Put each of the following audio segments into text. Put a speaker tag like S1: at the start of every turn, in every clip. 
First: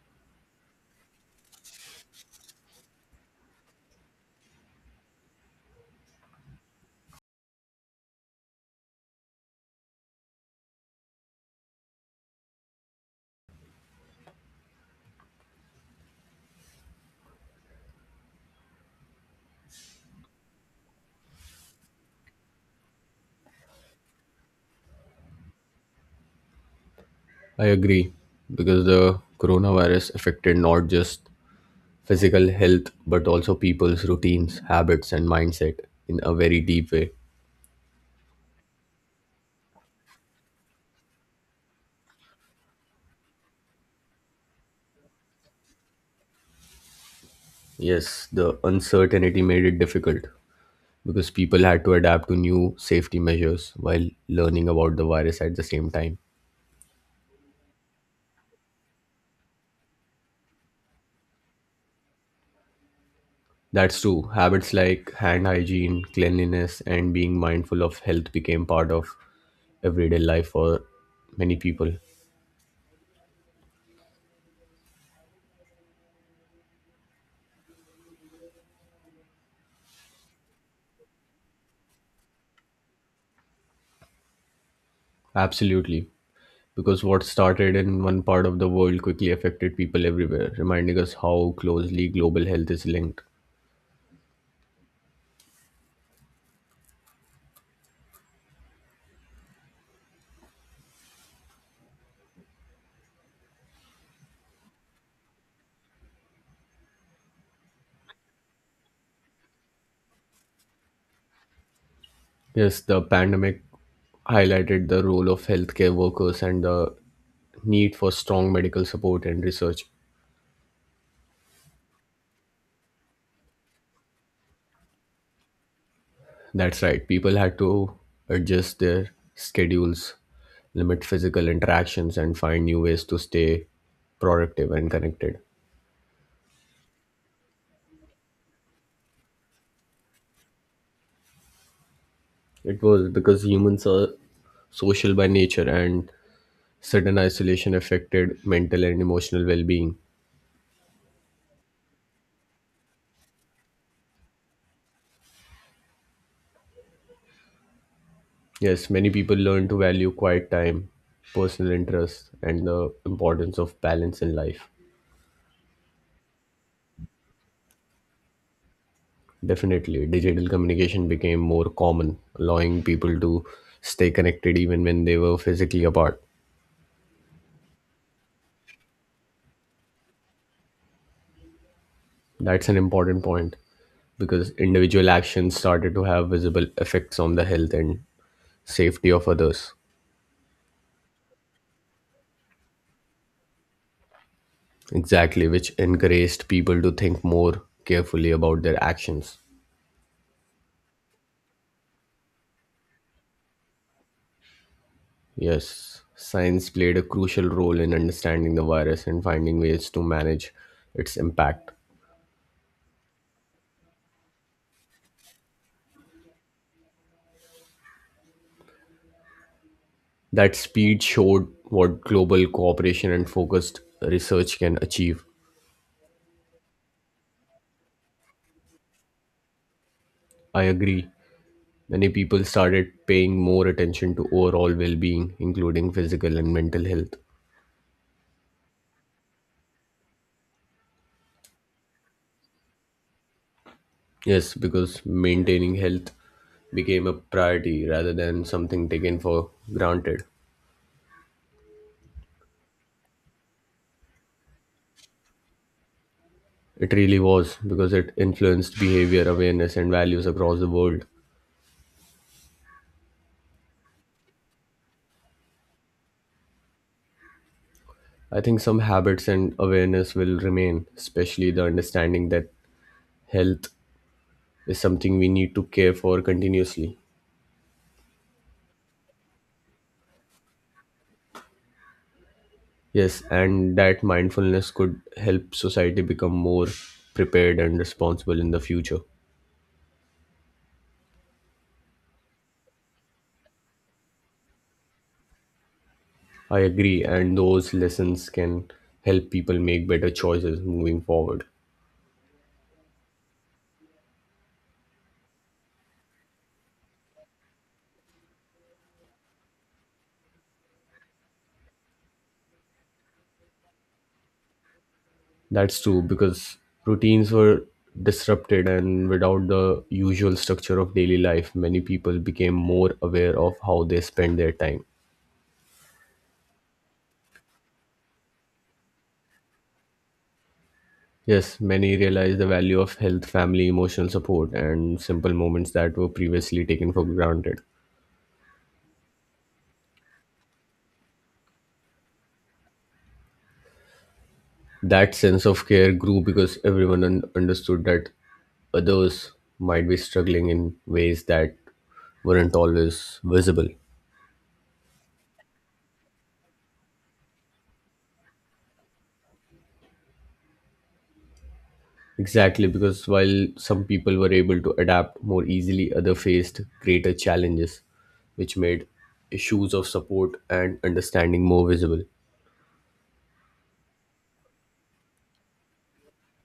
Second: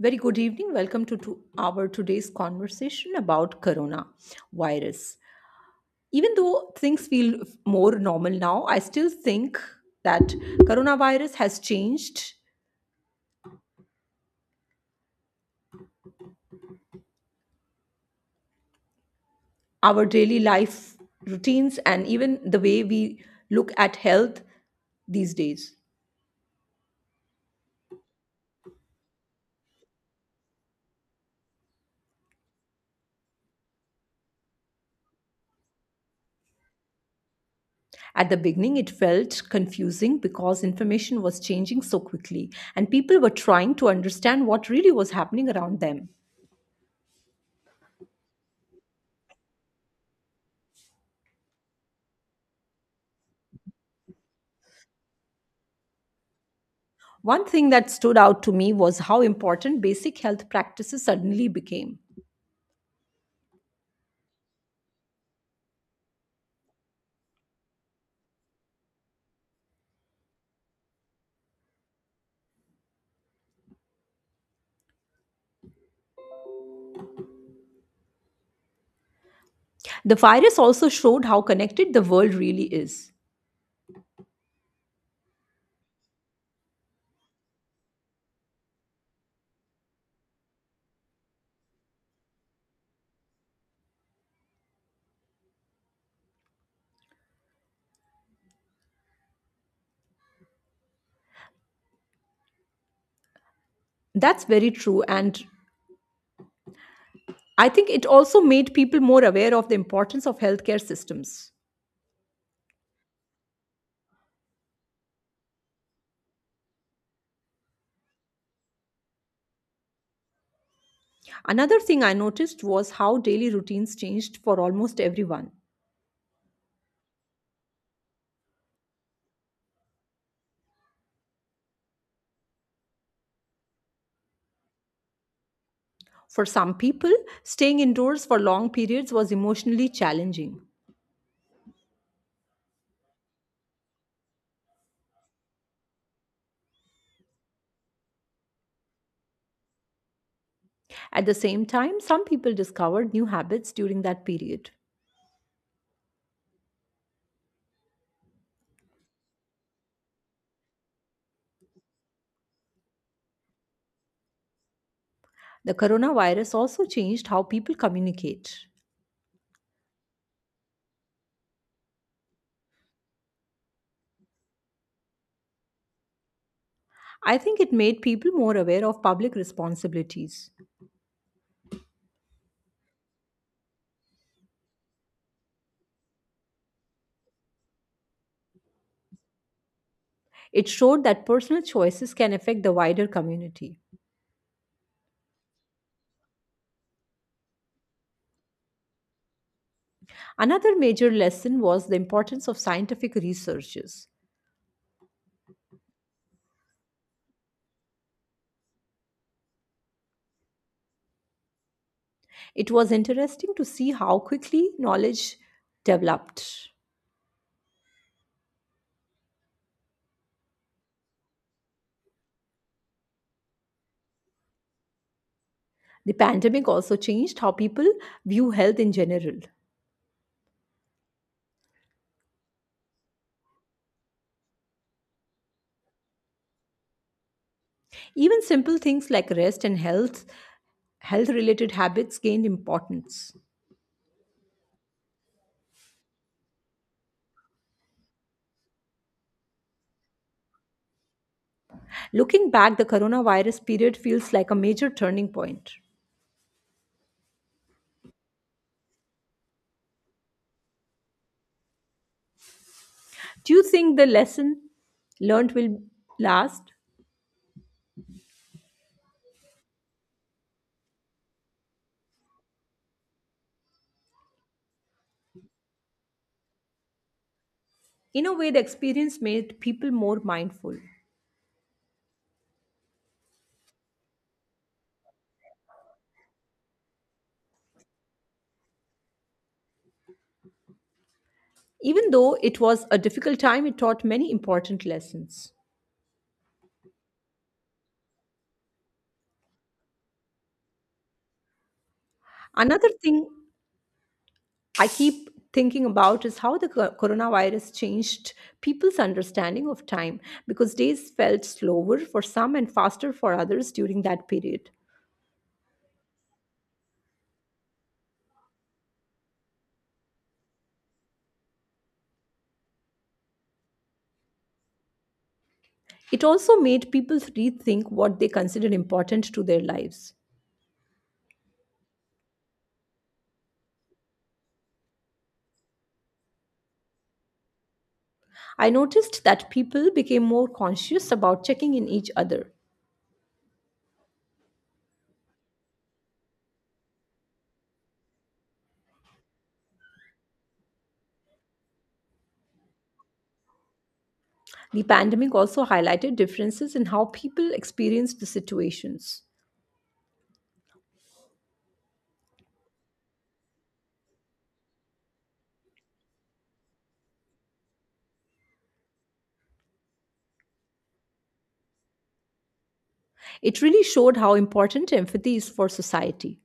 S1: Very good evening. Welcome to our today's conversation about corona virus. Even though things feel more normal now, I still think that coronavirus has changed our daily life routines and even the way we look at health these days.
S2: I agree because the coronavirus affected not just physical health but also people's routines, habits, and mindset in a very deep way.
S1: At the beginning, it felt confusing because information was changing so quickly and people were trying to understand what really was happening around them.
S2: Yes, the uncertainty made it difficult because people had to adapt to new safety measures while learning about the virus at the same time.
S1: One thing that stood out to me was how important basic health practices suddenly became.
S2: That's true. Habits like hand hygiene, cleanliness, and being mindful of health became part of everyday life for many people.
S1: The virus also showed how connected the world really is.
S2: Absolutely, because what started in one part of the world quickly affected people everywhere, reminding us how closely global health is linked.
S1: That's very true and I think it also made people more aware of the importance of healthcare systems.
S2: Yes, the pandemic highlighted the role of healthcare workers and the need for strong medical support and research.
S1: Another thing I noticed was how daily routines changed for almost everyone.
S2: That's right, people had to adjust their schedules, limit physical interactions, and find new ways to stay productive and connected.
S1: For some people, staying indoors for long periods was emotionally challenging.
S2: It was because humans are social by nature and sudden isolation affected mental and emotional well being.
S1: At the same time, some people discovered new habits during that period.
S2: Yes, many people learn to value quiet time, personal interests, and the importance of balance in life.
S1: The coronavirus also changed how people communicate.
S2: Definitely, digital communication became more common, allowing people to stay connected even when they were physically apart.
S1: I think it made people more aware of public responsibilities.
S2: That's an important point because individual actions started to have visible effects on the health and safety of others.
S1: It showed that personal choices can affect the wider community.
S2: Exactly, which encouraged people to think more carefully about their actions.
S1: Another major lesson was the importance of scientific researches.
S2: Yes, science played a crucial role in understanding the virus and finding ways to manage its impact.
S1: It was interesting to see how quickly knowledge developed.
S2: That speed showed what global cooperation and focused research can achieve.
S1: The pandemic also changed how people view health in general.
S2: I agree. Many people started paying more attention to overall well being, including physical and mental health.
S1: Even simple things like rest and health related habits gained importance.
S2: Yes, because maintaining health became a priority rather than something taken for granted.
S1: Looking back, the coronavirus period feels like a major turning point.
S2: It really was because it influenced behavior, awareness, and values across the world.
S1: Do you think the lesson learned will last?
S2: I think some habits and awareness will remain, especially the understanding that health is something we need to care for continuously.
S1: In a way, the experience made people more mindful.
S2: Yes, and that mindfulness could help society become more prepared and responsible in the future.
S1: Even though it was a difficult time, it taught many important lessons.
S2: I agree, and those lessons can help people make better choices moving forward.
S1: Another thing I keep thinking about is how the coronavirus changed people's understanding of time because days felt slower for some and faster for others during that period.
S2: That's true because routines were disrupted, and without the usual structure of daily life, many people became more aware of how they spend their time.
S1: It also made people rethink what they considered important to their lives.
S2: Yes, many realize the value of health, family, emotional support, and simple moments that were previously taken for granted.
S1: I noticed that people became more conscious about checking in each other.
S2: That sense of care grew because everyone understood that others might be struggling in ways that weren't always visible.
S1: The pandemic also highlighted differences in how people experienced the situations.
S2: Exactly, because while some people were able to adapt more easily, others faced greater challenges, which made issues of support and understanding more visible.
S1: It really showed how important empathy is for society.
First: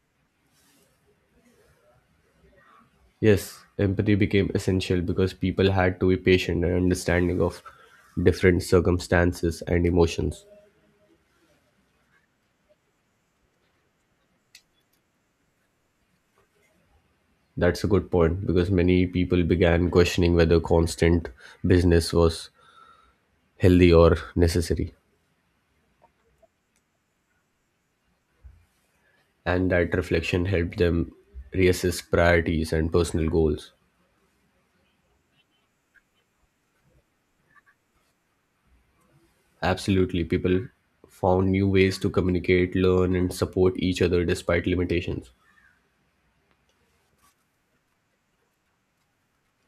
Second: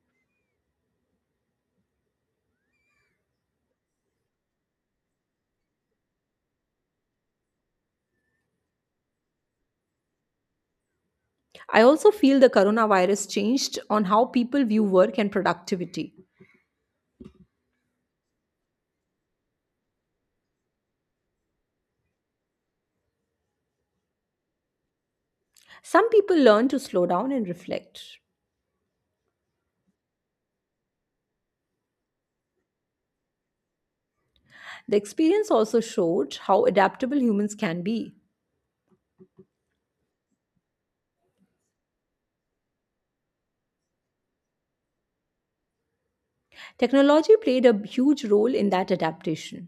S2: Yes, empathy became essential because people had to be patient and understanding of different circumstances and emotions.
S1: I also feel the coronavirus changed on how people view work and productivity.
S2: That's a good point because many people began questioning whether constant business was healthy or necessary.
S1: Some people learned to slow down and reflect.
S2: And that reflection helped them reassess priorities and personal goals.
S1: The experience also showed how adaptable humans can be.
S2: Absolutely, people found new ways to communicate, learn, and support each other despite limitations.
S1: Technology played a huge role in that adaptation.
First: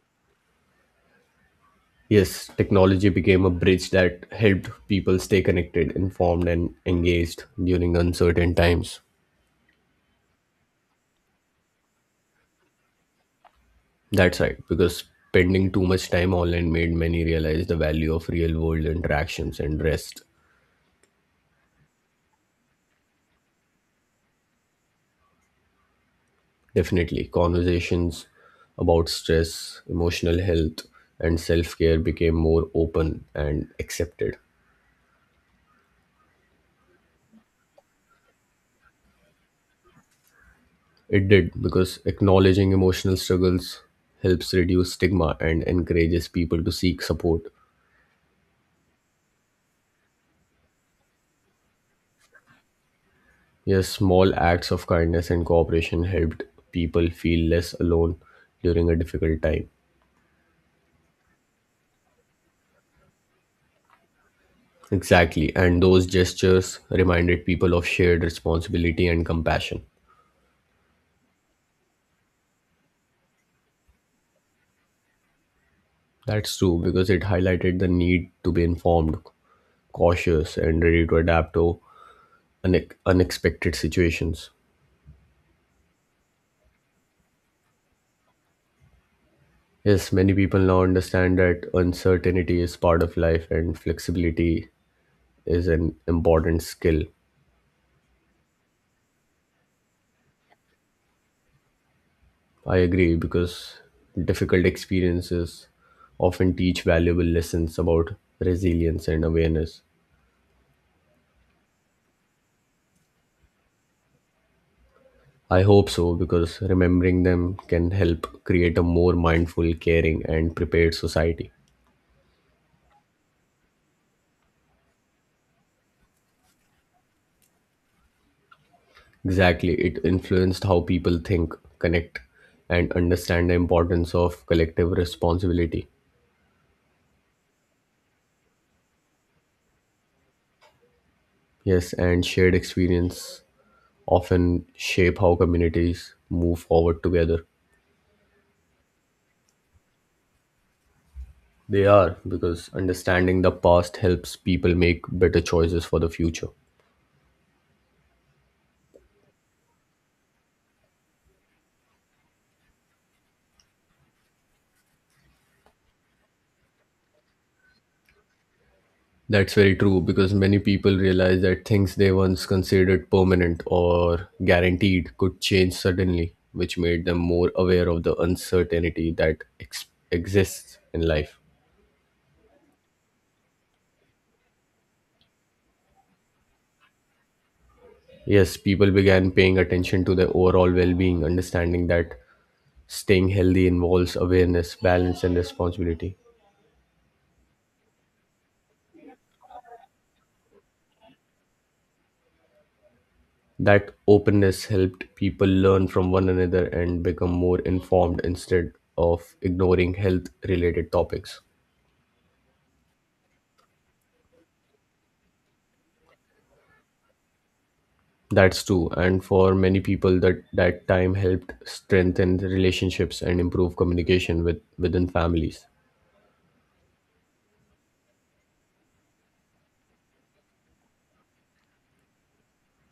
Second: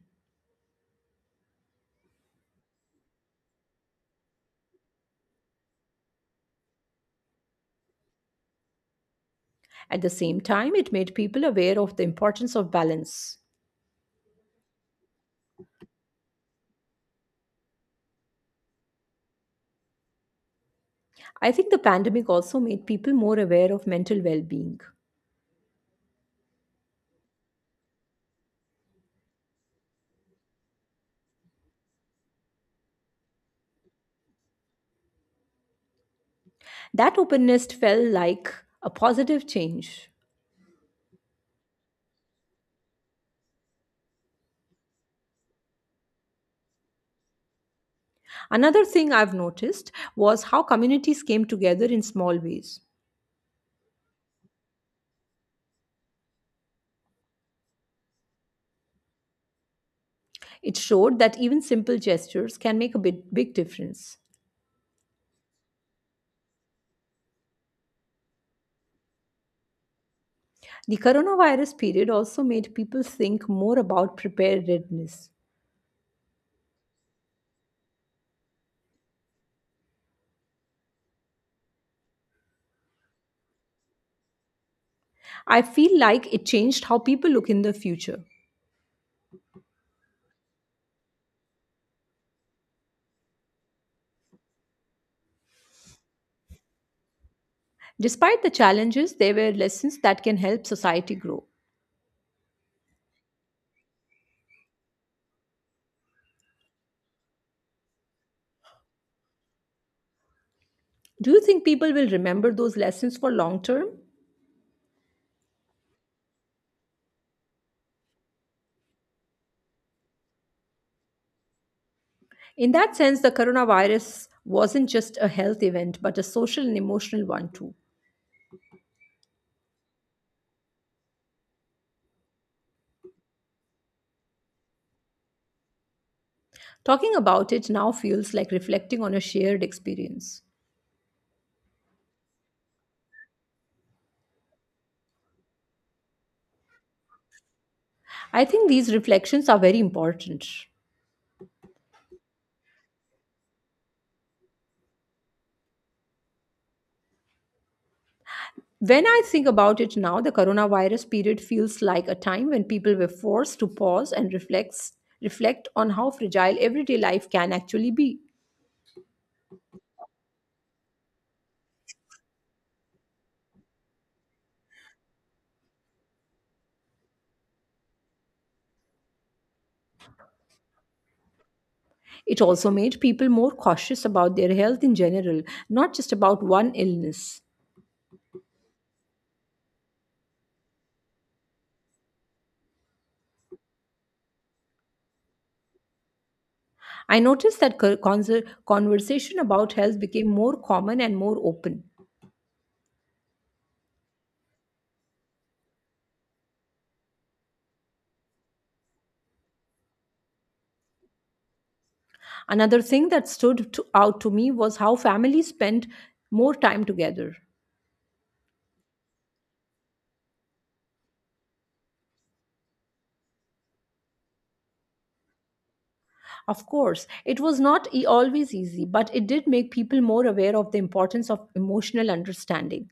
S2: Yes, technology became a bridge that helped people stay connected, informed, and engaged during uncertain times.
S1: At the same time, it made people aware of the importance of balance.
S2: That's right, because spending too much time online made many realize the value of real world interactions and rest.
S1: I think the pandemic also made people more aware of mental well being.
S2: Definitely, conversations about stress, emotional health, and self care became more open and accepted.
S1: That openness felt like a positive change.
S2: It did because acknowledging emotional struggles helps reduce stigma and encourages people to seek support.
S1: Another thing I've noticed was how communities came together in small ways.
S2: Yes, small acts of kindness and cooperation helped people feel less alone during a difficult time.
S1: It showed that even simple gestures can make a big difference.
S2: Exactly, and those gestures reminded people of shared responsibility and compassion.
S1: The coronavirus period also made people think more about preparedness.
S2: That's true because it highlighted the need to be informed, cautious, and ready to adapt to unexpected situations.
S1: I feel like it changed how people look in the future.
S2: Yes, many people now understand that uncertainty is part of life and flexibility is an important skill.
S1: Despite the challenges, there were lessons that can help society grow.
S2: I agree because difficult experiences often teach valuable lessons about resilience and awareness.
S1: Do you think people will remember those lessons for long term?
S2: I hope so because remembering them can help create a more mindful, caring, and prepared society.
S1: In that sense, the coronavirus wasn't just a health event, but a social and emotional one too.
S2: Exactly, it influenced how people think, connect, and understand the importance of collective responsibility.
S1: Talking about it now feels like reflecting on a shared experience.
S2: Yes, and shared experience often shape how communities move forward together.
S1: I think these reflections are very important.
S2: They are, because understanding the past helps people make better choices for the future.
S1: When I think about it now, the coronavirus period feels like a time when people were forced to pause and reflect on how fragile everyday life can actually be.
S2: That's very true, because many people realize that things they once considered permanent or guaranteed could change suddenly, which made them more aware of the uncertainty that exists in life.
S1: It also made people more cautious about their health in general, not just about one illness.
S2: Yes, people began paying attention to their overall well being, understanding that staying healthy involves awareness, balance, and responsibility.
S1: I noticed that conversation about health became more common and more open.
S2: That openness helped people learn from one another and become more informed instead of ignoring health related topics.
S1: Another thing that stood out to me was how families spent more time together.
S2: That's true, and for many people that time helped strengthen the relationships and improve communication with within families.
S1: Of course, it was not always easy, but it did make people more aware of the importance of emotional understanding.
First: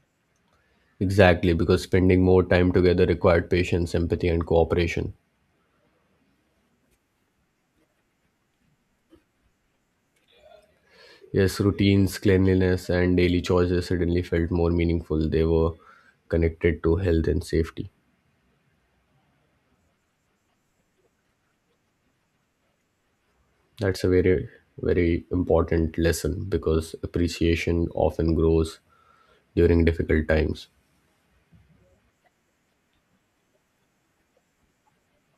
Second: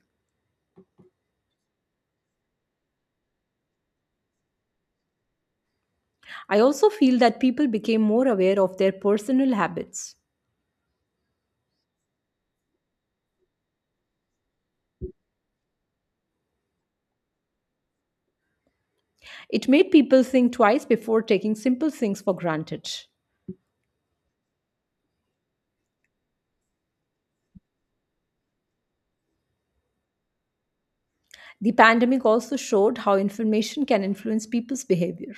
S2: Exactly, because spending more time together required patience, empathy and cooperation.
S1: I also feel that people became more aware of their personal habits.
S2: Yes, routines, cleanliness and daily choices suddenly felt more meaningful. They were connected to health and safety.
S1: It made people think twice before taking simple things for granted.
S2: That's a very, very important lesson because appreciation often grows during difficult times.
S1: The pandemic also showed how information can influence people's behavior.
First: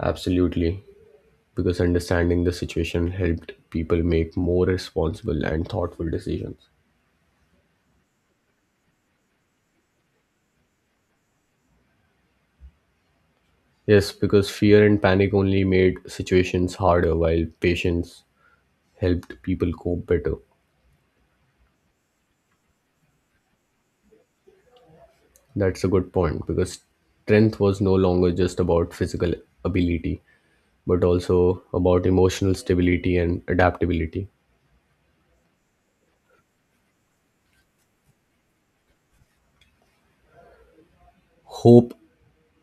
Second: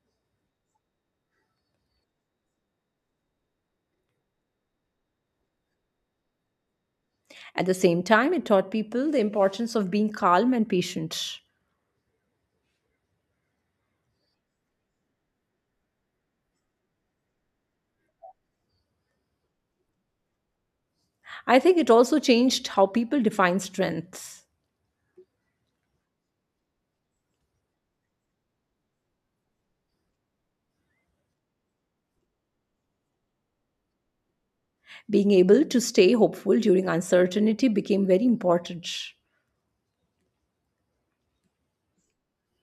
S2: Absolutely. Because understanding the situation helped people make more responsible and thoughtful decisions.
S1: At the same time, it taught people the importance of being calm and patient.
S2: Yes, because fear and panic only made situations harder while patience helped people cope better.
S1: I think it also changed how people define strengths.
S2: That's a good point because strength was no longer just about physical ability but also about emotional stability and adaptability.
S1: Being able to stay hopeful during uncertainty became very important.
S2: Hope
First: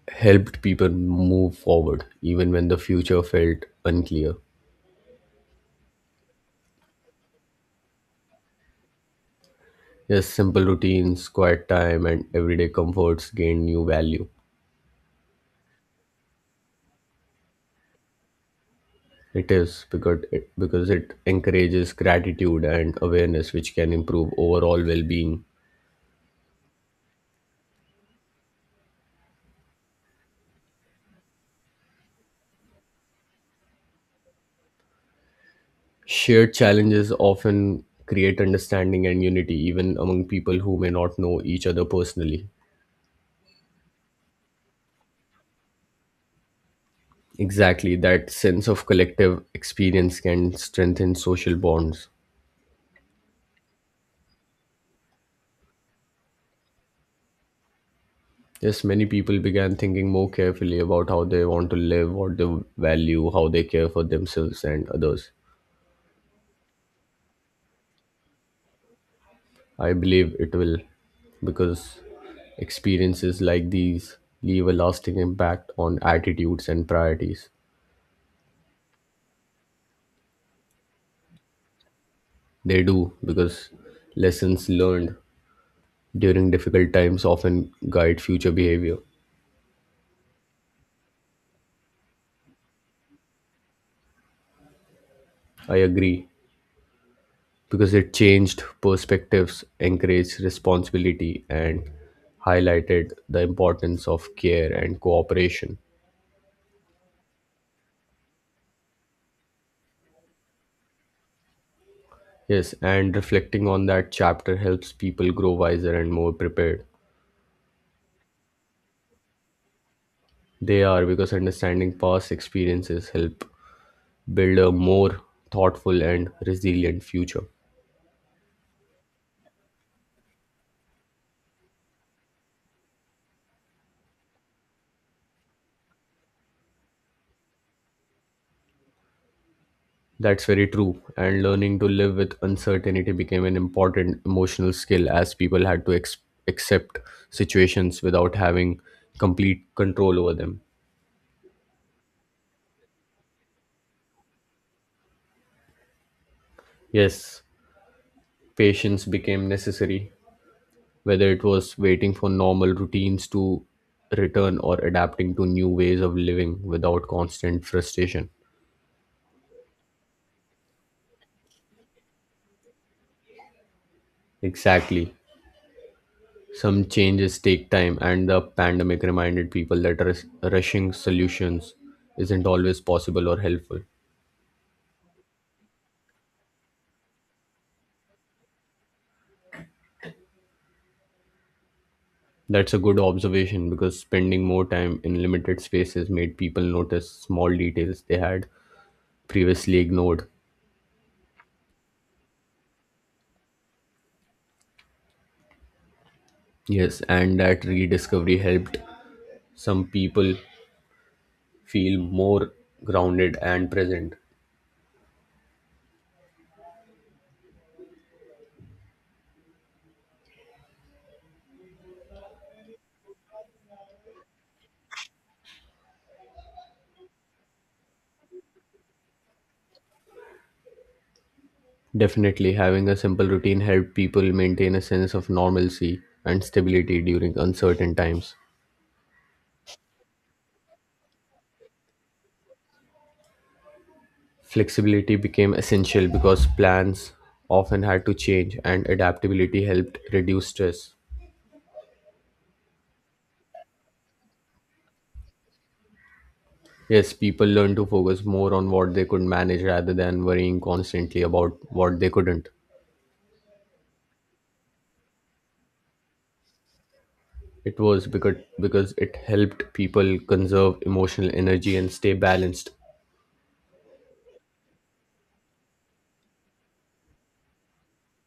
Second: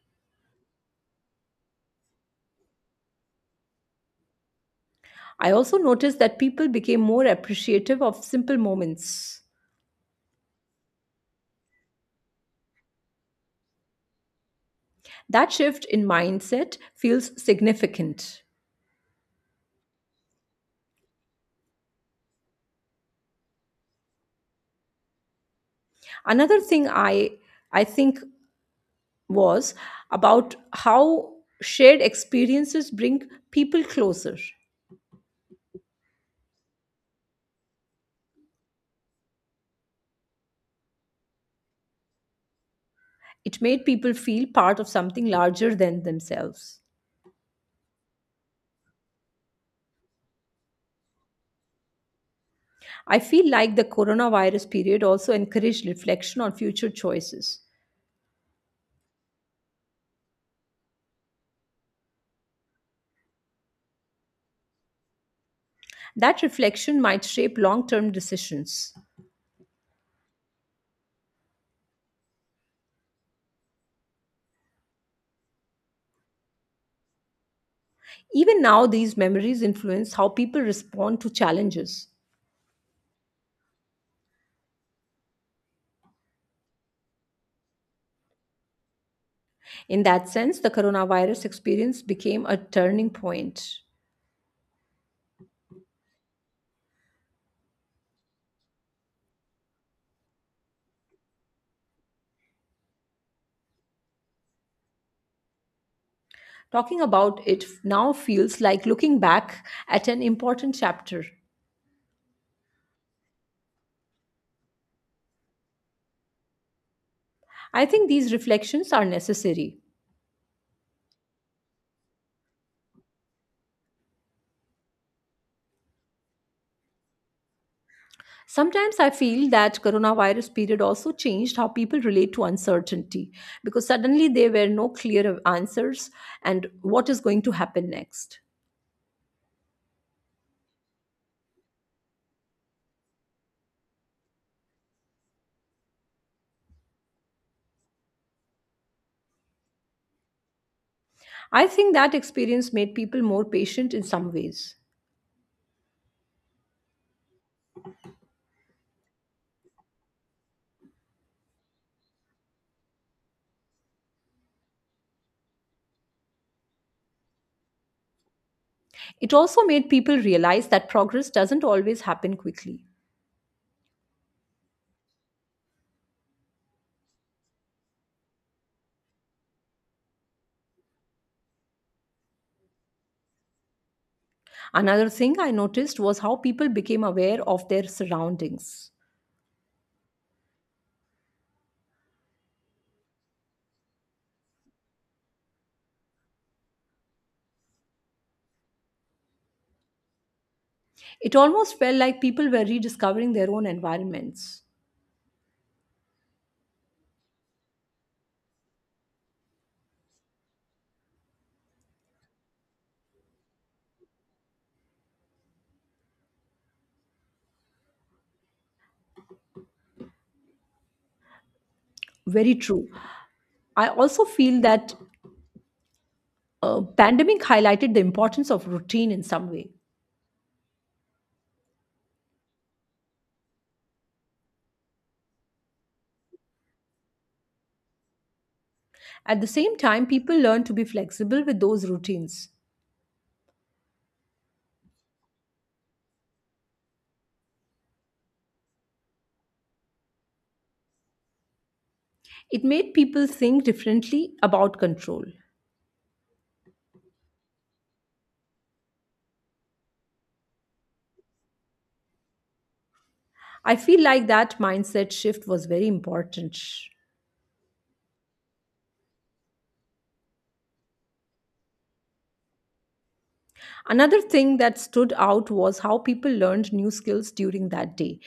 S2: helped people move forward even when the future felt unclear.
S1: I also noticed that people became more appreciative of simple moments.
S2: Yes, simple routines, quiet time, and everyday comforts gain new value.
S1: That shift in mindset feels significant.
S2: It is because it encourages gratitude and awareness, which can improve overall well being.
S1: Another thing I think was about how shared experiences bring people closer.
S2: Shared challenges often create understanding and unity, even among people who may not know each other personally.
S1: It made people feel part of something larger than themselves.
S2: Exactly, that sense of collective experience can strengthen social bonds.
S1: I feel like the coronavirus period also encouraged reflection on future choices.
S2: Yes, many people began thinking more carefully about how they want to live, what they value, how they care for themselves and others.
S1: That reflection might shape long term decisions.
S2: I believe it will because experiences like these leave a lasting impact on attitudes and priorities.
S1: Even now, these memories influence how people respond to challenges.
S2: They do because lessons learned during difficult times often guide future behavior.
S1: In that sense, the coronavirus experience became a turning point.
S2: I agree because it changed perspectives, encouraged responsibility, and highlighted the importance of care and cooperation.
S1: Talking about it now feels like looking back at an important chapter.
S2: Yes, and reflecting on that chapter helps people grow wiser and more prepared.
S1: I think these reflections are necessary.
S2: They are because understanding past experiences help build a more thoughtful and resilient future.
S1: Sometimes I feel that coronavirus period also changed how people relate to uncertainty because suddenly there were no clear answers and what is going to happen next.
S2: That's very true. And learning to live with uncertainty became an important emotional skill as people had to accept situations without having complete control over them.
S1: I think that experience made people more patient in some ways.
S2: Yes, patience became necessary, whether it was waiting for normal routines to return or adapting to new ways of living without constant frustration.
S1: It also made people realize that progress doesn't always happen quickly.
S2: Exactly. Some changes take time, and the pandemic reminded people that rushing solutions isn't always possible or helpful.
S1: Another thing I noticed was how people became aware of their surroundings.
S2: That's a good observation because spending more time in limited spaces made people notice small details they had previously ignored.
S1: It almost felt like people were rediscovering their own environments.
S2: Yes, and that rediscovery helped some people feel more grounded and present.
S1: Very true. I also feel that pandemic highlighted the importance of routine in some way.
S2: Definitely, having a simple routine helped people maintain a sense of normalcy and stability during uncertain times.
S1: At the same time, people learned to be flexible with those routines.
S2: Flexibility became essential because plans often had to change, and adaptability helped reduce stress.
S1: It made people think differently about control.
S2: Yes, people learn to focus more on what they could manage rather than worrying constantly about what they couldn't.
S1: I feel like that mindset shift was very important.
S2: It was because it helped people conserve emotional energy and stay balanced.
S1: Another thing that stood out was how people learned new skills during that day.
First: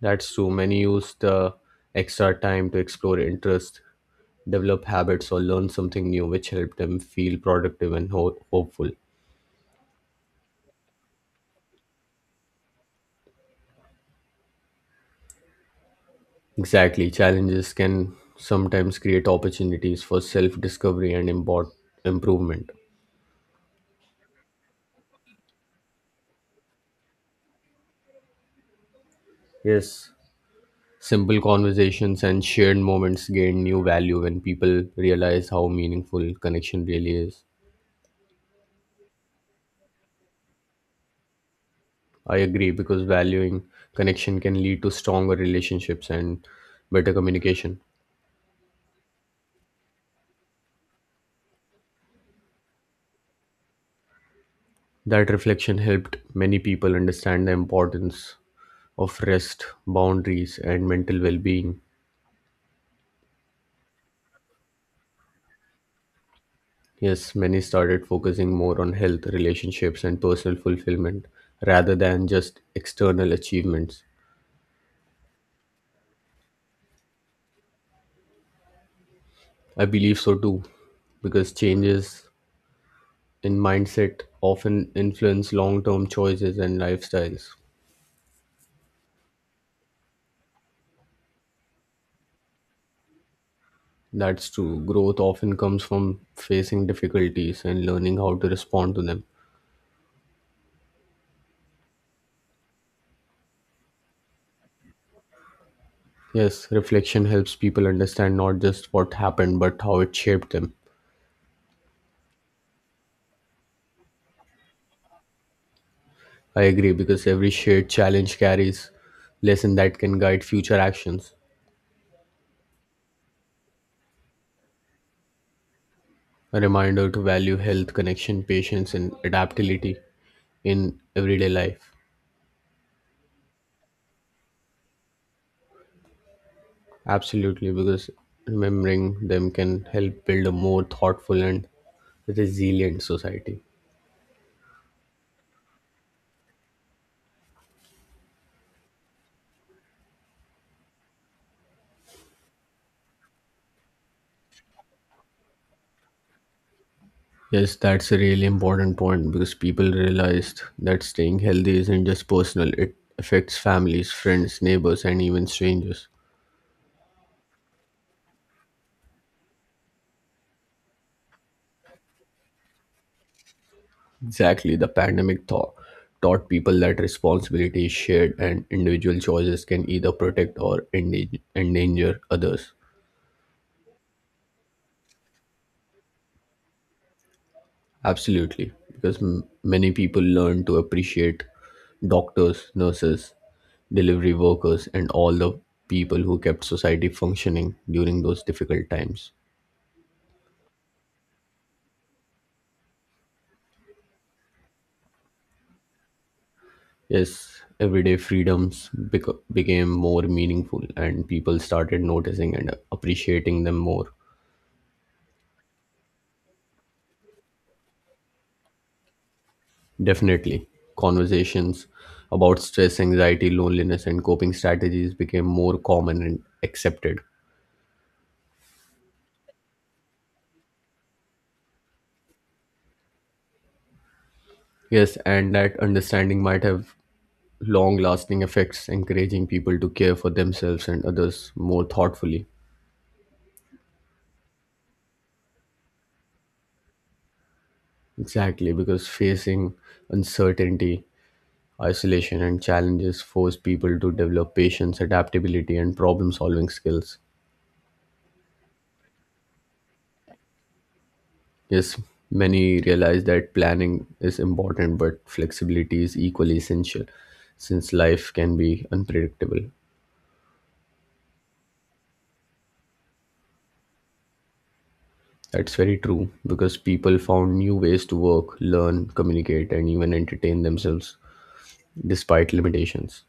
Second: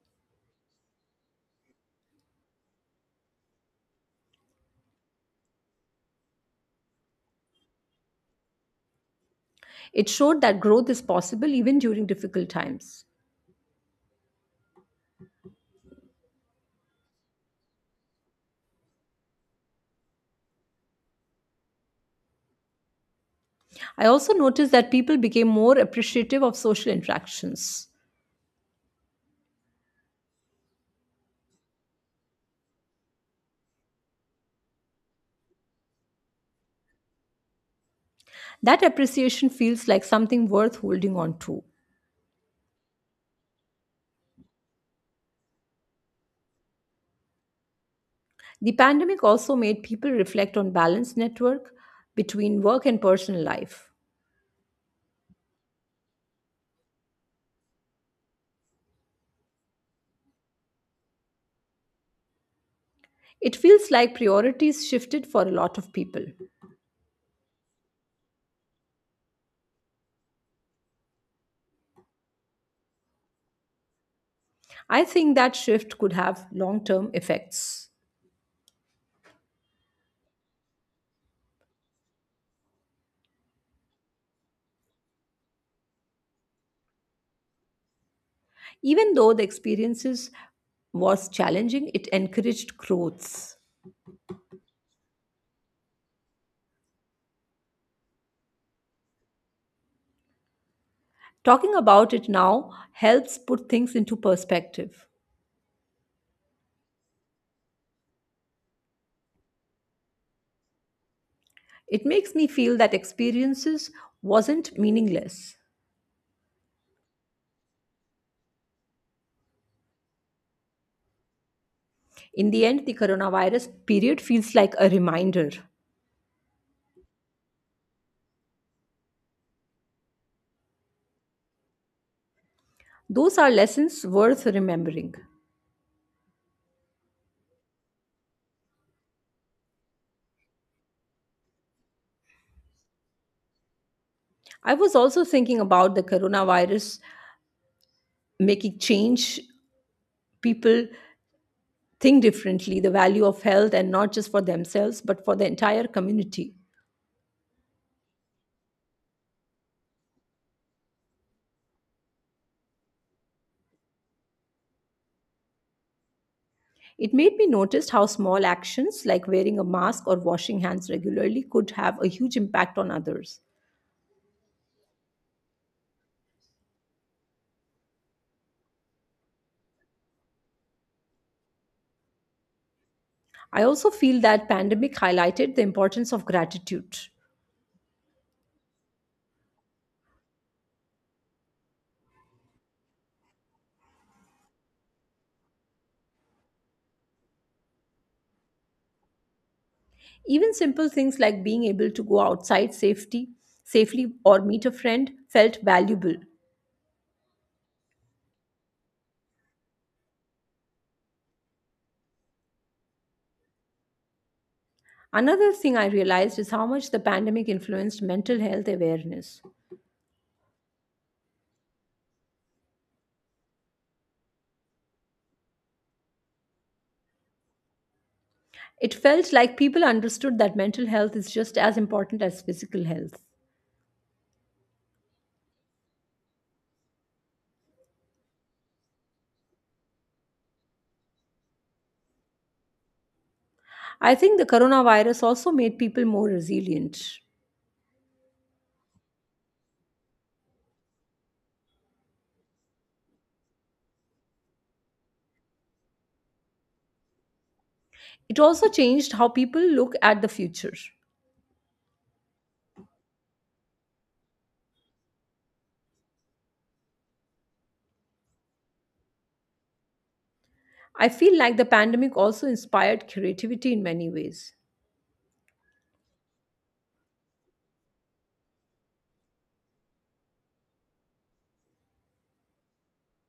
S2: That's true. Many use the extra time to explore interests, develop habits, or learn something new, which helped them feel productive and hopeful.
S1: It showed that growth is possible even during difficult times.
S2: Exactly. Challenges can sometimes create opportunities for self discovery and improvement.
S1: I also noticed that people became more appreciative of social interactions.
S2: Yes, simple conversations and shared moments gain new value when people realize how meaningful connection really is.
S1: That appreciation feels like something worth holding on to.
S2: I agree because valuing connection can lead to stronger relationships and better communication.
S1: The pandemic also made people reflect on balance network between work and personal life.
S2: That reflection helped many people understand the importance of rest, boundaries, and mental well being.
S1: It feels like priorities shifted for a lot of people.
S2: Yes, many started focusing more on health, relationships, and personal fulfillment rather than just external achievements.
S1: I think that shift could have long term effects.
S2: I believe so too, because changes in mindset often influence long-term choices and lifestyles.
S1: Even though the experiences was challenging, it encouraged growth.
S2: That's true. Growth often comes from facing difficulties and learning how to respond to them.
S1: Talking about it now helps put things into perspective.
S2: Yes, reflection helps people understand not just what happened but how it shaped them.
S1: It makes me feel that experiences wasn't meaningless.
S2: I agree because every shared challenge carries lesson that can guide future actions.
S1: In the end, the coronavirus period feels like a reminder.
S2: A reminder to value health, connection, patience and adaptability in everyday life.
S1: Those are lessons worth remembering.
S2: Absolutely, because remembering them can help build a more thoughtful and resilient society.
S1: I was also thinking about the coronavirus making change people think differently the value of health and not just for themselves but for the entire community.
S2: Yes, that's a really important point because people realized that staying healthy isn't just personal, it affects families, friends, neighbors, and even strangers.
S1: It made me notice how small actions like wearing a mask or washing hands regularly could have a huge impact on others.
S2: Exactly, the pandemic taught people that responsibility is shared and individual choices can either protect or endanger others.
S1: I also feel that pandemic highlighted the importance of gratitude.
S2: Absolutely, because many people learn to appreciate doctors, nurses, delivery workers, and all the people who kept society functioning during those difficult times.
S1: Even simple things like being able to go outside safety safely or meet a friend felt valuable.
S2: Yes, everyday freedoms became more meaningful, and people started noticing and appreciating them more.
S1: Another thing I realized is how much the pandemic influenced mental health awareness.
S2: Definitely, conversations about stress, anxiety, loneliness, and coping strategies became more common and accepted.
S1: It felt like people understood that mental health is just as important as physical health.
S2: Yes, and that understanding might have long lasting effects, encouraging people to care for themselves and others more thoughtfully.
S1: I think the coronavirus also made people more resilient.
S2: Exactly, because facing uncertainty, isolation, and challenges force people to develop patience, adaptability, and problem solving skills.
S1: It also changed how people look at the future.
S2: Yes, many realize that planning is important, but flexibility is equally essential since life can be unpredictable.
S1: I feel like the pandemic also inspired creativity in many ways.
S2: That's very true because people found new ways to work, learn, communicate, and even entertain themselves despite limitations.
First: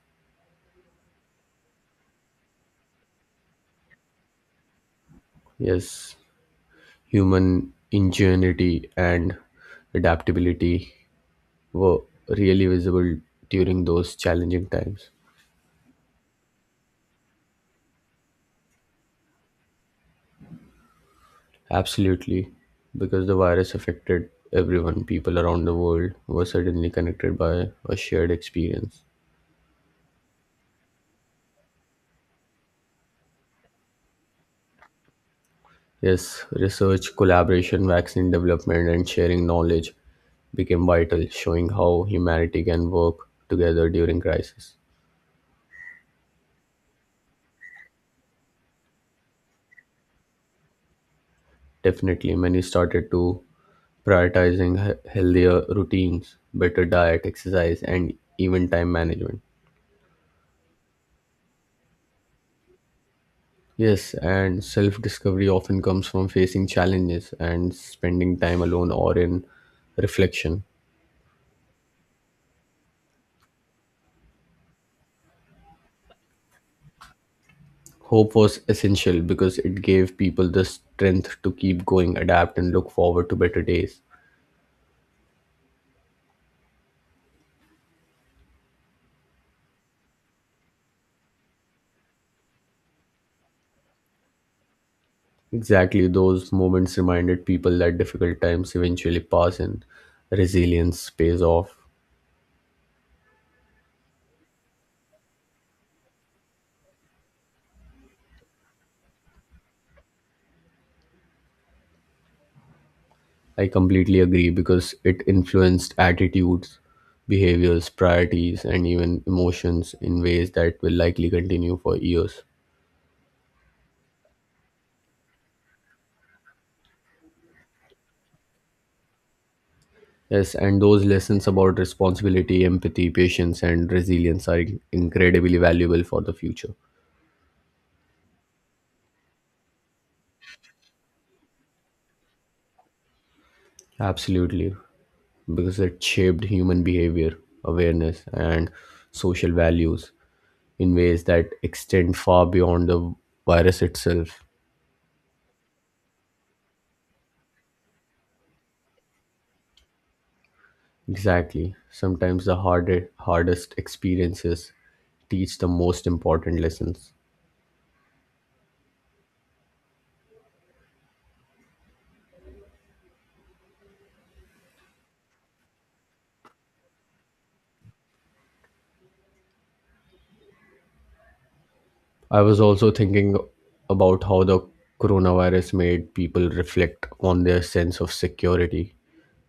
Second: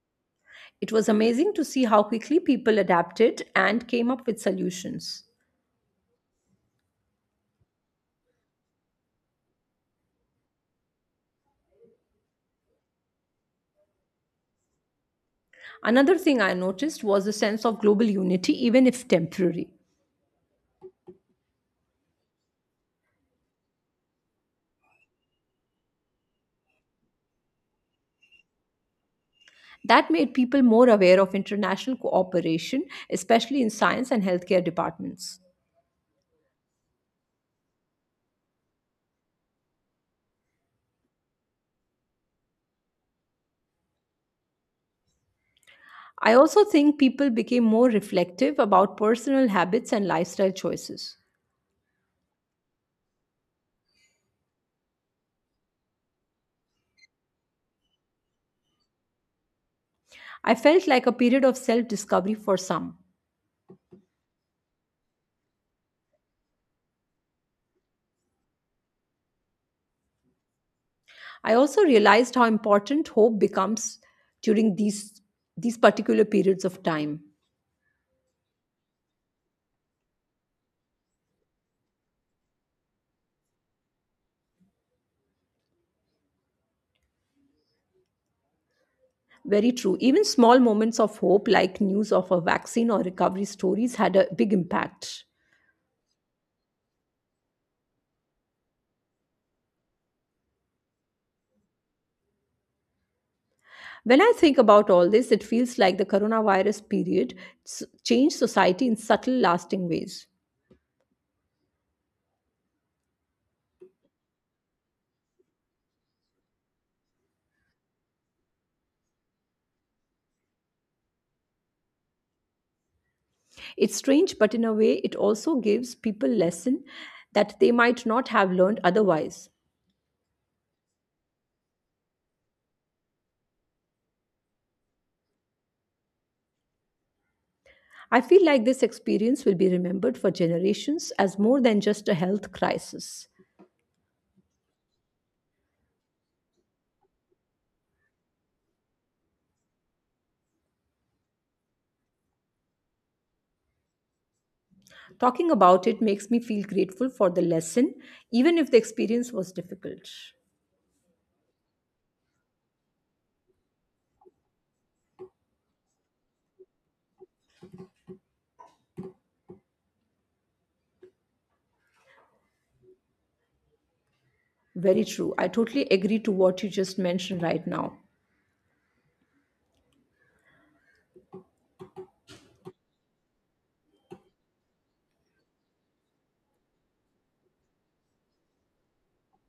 S1: It was amazing to see how quickly people adapted and came up with solutions.
S2: Yes, human ingenuity and adaptability were really visible during those challenging times.
S1: Another thing I noticed was a sense of global unity, even if temporary.
S2: Absolutely, because the virus affected everyone, people around the world were suddenly connected by a shared experience.
S1: That made people more aware of international cooperation, especially in science and healthcare departments.
S2: Yes, research, collaboration, vaccine development, and sharing knowledge became vital, showing how humanity can work together during crisis.
S1: I also think people became more reflective about personal habits and lifestyle choices.
S2: Definitely, many started to prioritizing healthier routines, better diet, exercise, and even time management.
S1: I felt like a period of self discovery for some.
S2: Yes, and self discovery often comes from facing challenges and spending time alone or in reflection.
S1: I also realized how important hope becomes during these particular periods of time.
S2: Hope was essential because it gave people the strength to keep going, adapt, and look forward to better days.
S1: Very true. Even small moments of hope, like news of a vaccine or recovery stories, had a big impact.
S2: Exactly, those moments reminded people that difficult times eventually pass and resilience pays off.
S1: When I think about all this, it feels like the coronavirus period changed society in subtle, lasting ways.
S2: I completely agree because it influenced attitudes, behaviors, priorities, and even emotions in ways that will likely continue for years.
S1: It's strange, but in a way, it also gives people lesson that they might not have learned otherwise.
S2: Yes, and those lessons about responsibility, empathy, patience, and resilience are incredibly valuable for the future.
S1: I feel like this experience will be remembered for generations as more than just a health crisis.
S2: Absolutely, because it shaped human behavior, awareness, and social values in ways that extend far beyond the virus itself.
S1: Talking about it makes me feel grateful for the lesson, even if the experience was difficult.
S2: Exactly. Sometimes the hardest experiences teach the most important lessons.
S1: Very true. I totally agree to what you just mentioned right now.
S2: I was also thinking about how the coronavirus made people reflect on their sense of security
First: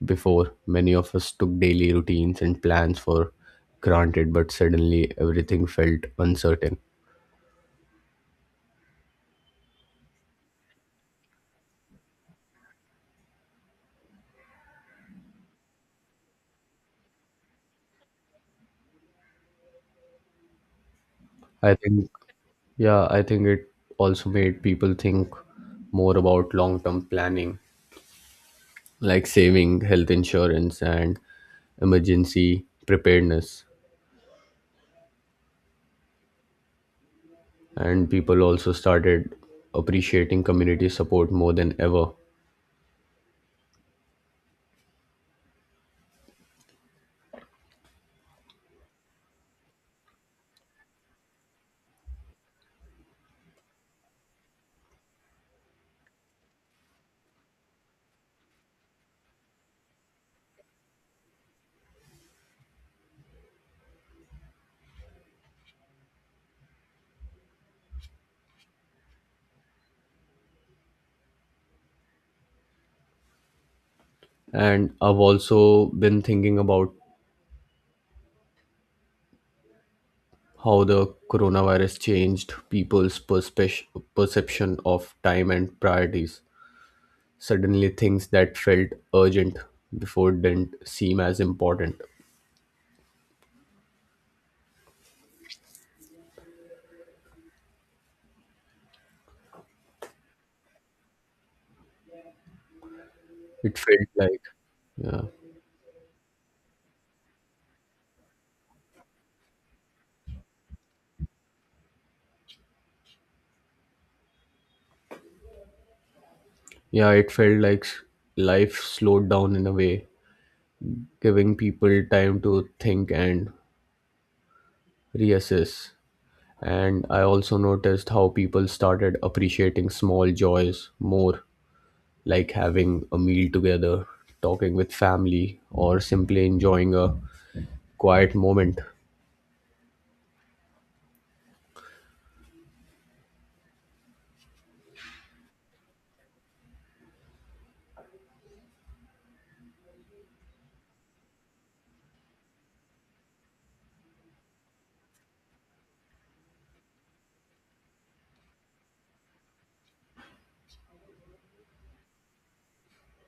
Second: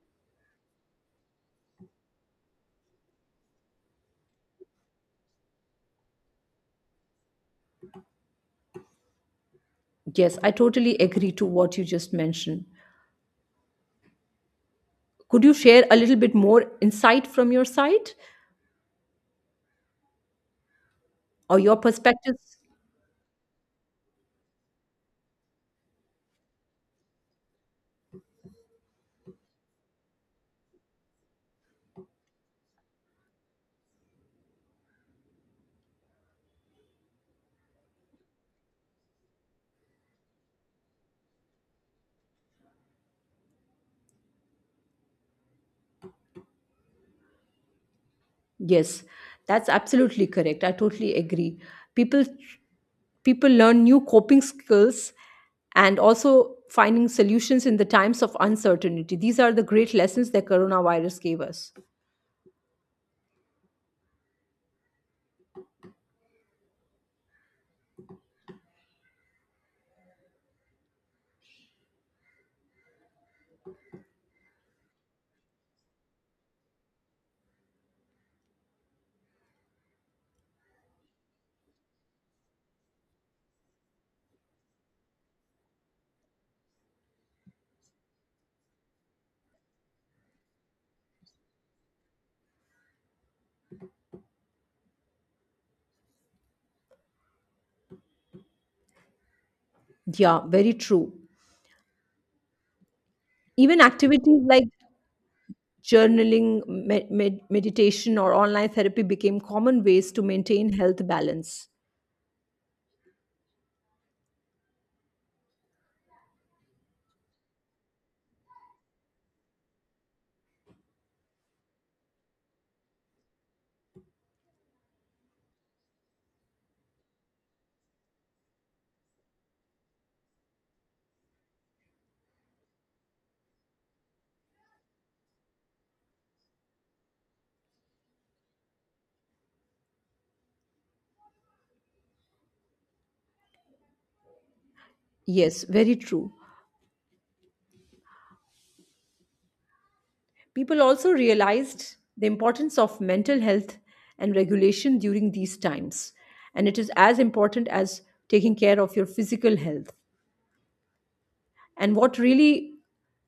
S2: before. Many of us took daily routines and plans for granted, but suddenly everything felt uncertain.
S1: Yes, I totally agree to what you just mentioned. Could you share a little bit more insight from your side or
S2: I
S1: your
S2: think,
S1: perspectives?
S2: yeah, I think it also made people think more about long term planning, like saving, health insurance, and emergency preparedness. And people also started appreciating community support more than ever.
S1: Yes, that's absolutely correct. I totally agree. People people learn new coping skills and also finding solutions in the times of uncertainty. These are the great lessons that coronavirus gave us.
S2: And I've also been thinking about how the coronavirus changed people's perception of time and priorities. Suddenly, things that felt urgent before didn't seem as important.
S1: Yeah, very true.
S2: It
S1: Even
S2: felt like,
S1: activities like
S2: yeah,
S1: journaling, meditation, or online therapy became common ways to maintain health balance.
S2: yeah, it felt like s- Life slowed down in a way, giving people time to think and reassess. And I also noticed how people started appreciating small joys more, like having a meal together, talking with family, or simply enjoying a quiet moment.
S1: Yes, very true. People also realized the importance of mental health and regulation during these times. And it is as important as taking care of your physical health. And what really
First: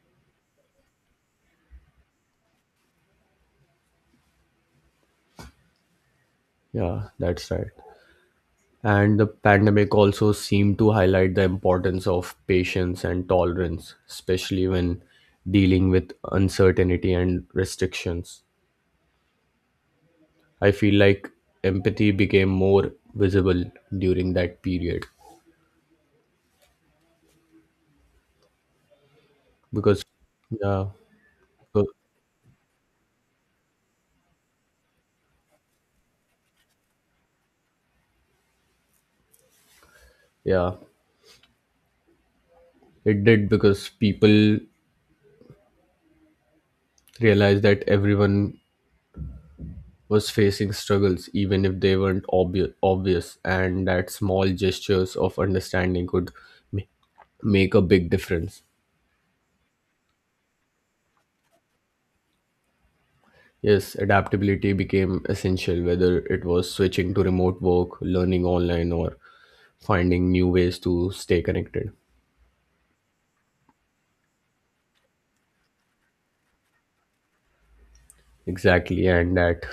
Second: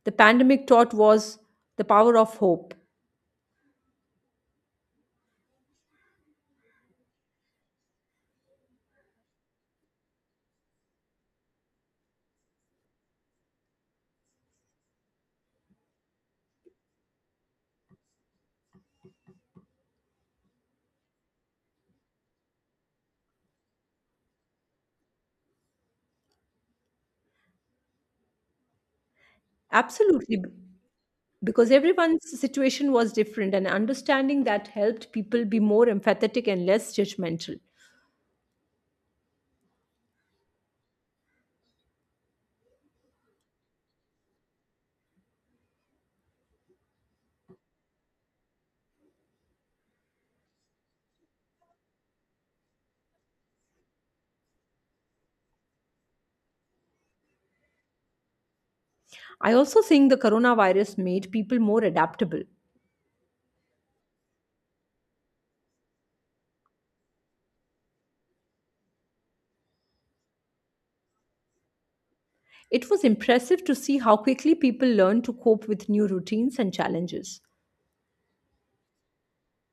S1: the pandemic taught was the power of hope.
S2: Yeah, that's right. And the pandemic also seemed to highlight the importance of patience and tolerance, especially when dealing with uncertainty and restrictions. I feel like empathy became more visible during that period because,
S1: Absolutely.
S2: yeah,
S1: Because
S2: so-
S1: everyone's situation was different, and understanding that helped people be more empathetic and less judgmental.
S2: yeah, it did because people realized that everyone was facing struggles, even if they weren't obvious, and that small gestures of understanding could ma- make a big difference.
S1: I also think the coronavirus made people more adaptable.
S2: Yes, adaptability became essential, whether it was switching to remote work, learning online, or finding new ways to stay connected.
S1: It was impressive to see how quickly people learned to cope with new routines and challenges.
S2: Exactly, and that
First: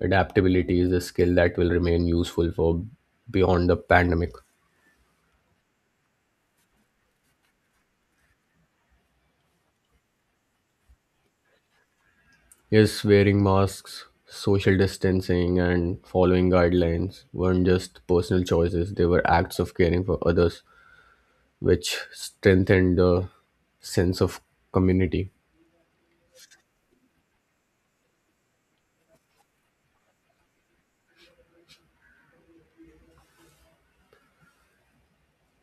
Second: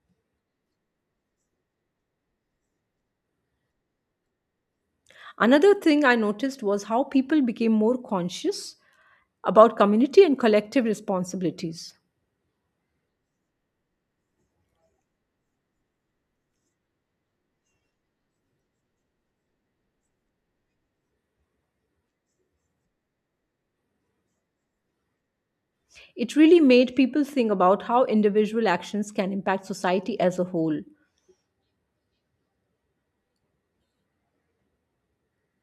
S2: adaptability is a skill that will remain useful for beyond the pandemic.
S1: Another thing I noticed was how people became more conscious about community and collective responsibilities.
S2: Yes, wearing masks, social distancing, and following guidelines weren't just personal choices, they were acts of caring for others, which strengthened the sense of community.
S1: It really made people think about how individual actions can impact society as a whole.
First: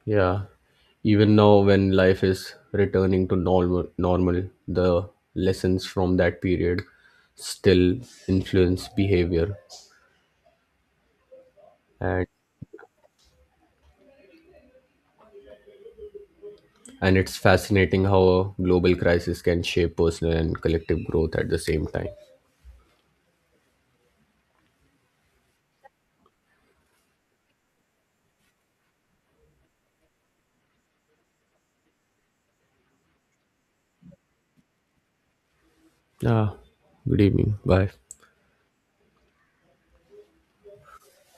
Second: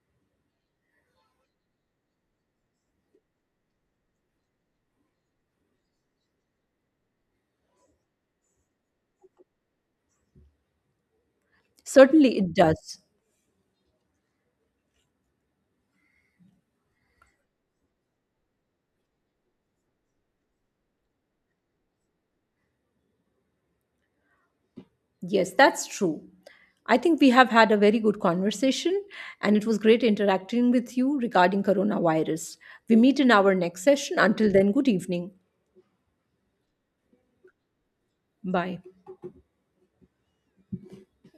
S2: Yeah, even now, when life is returning to normal, the lessons from that period still influence behavior. And,
S1: Certainly, it does.
S2: and it's fascinating how a global crisis can shape personal and collective growth at the same time.
S1: Yes, that's true. I think we have had a very good conversation and it was great interacting with you regarding coronavirus. We meet in our next session. Until then, good evening.
S2: Ah, good evening. Bye.
S1: Bye.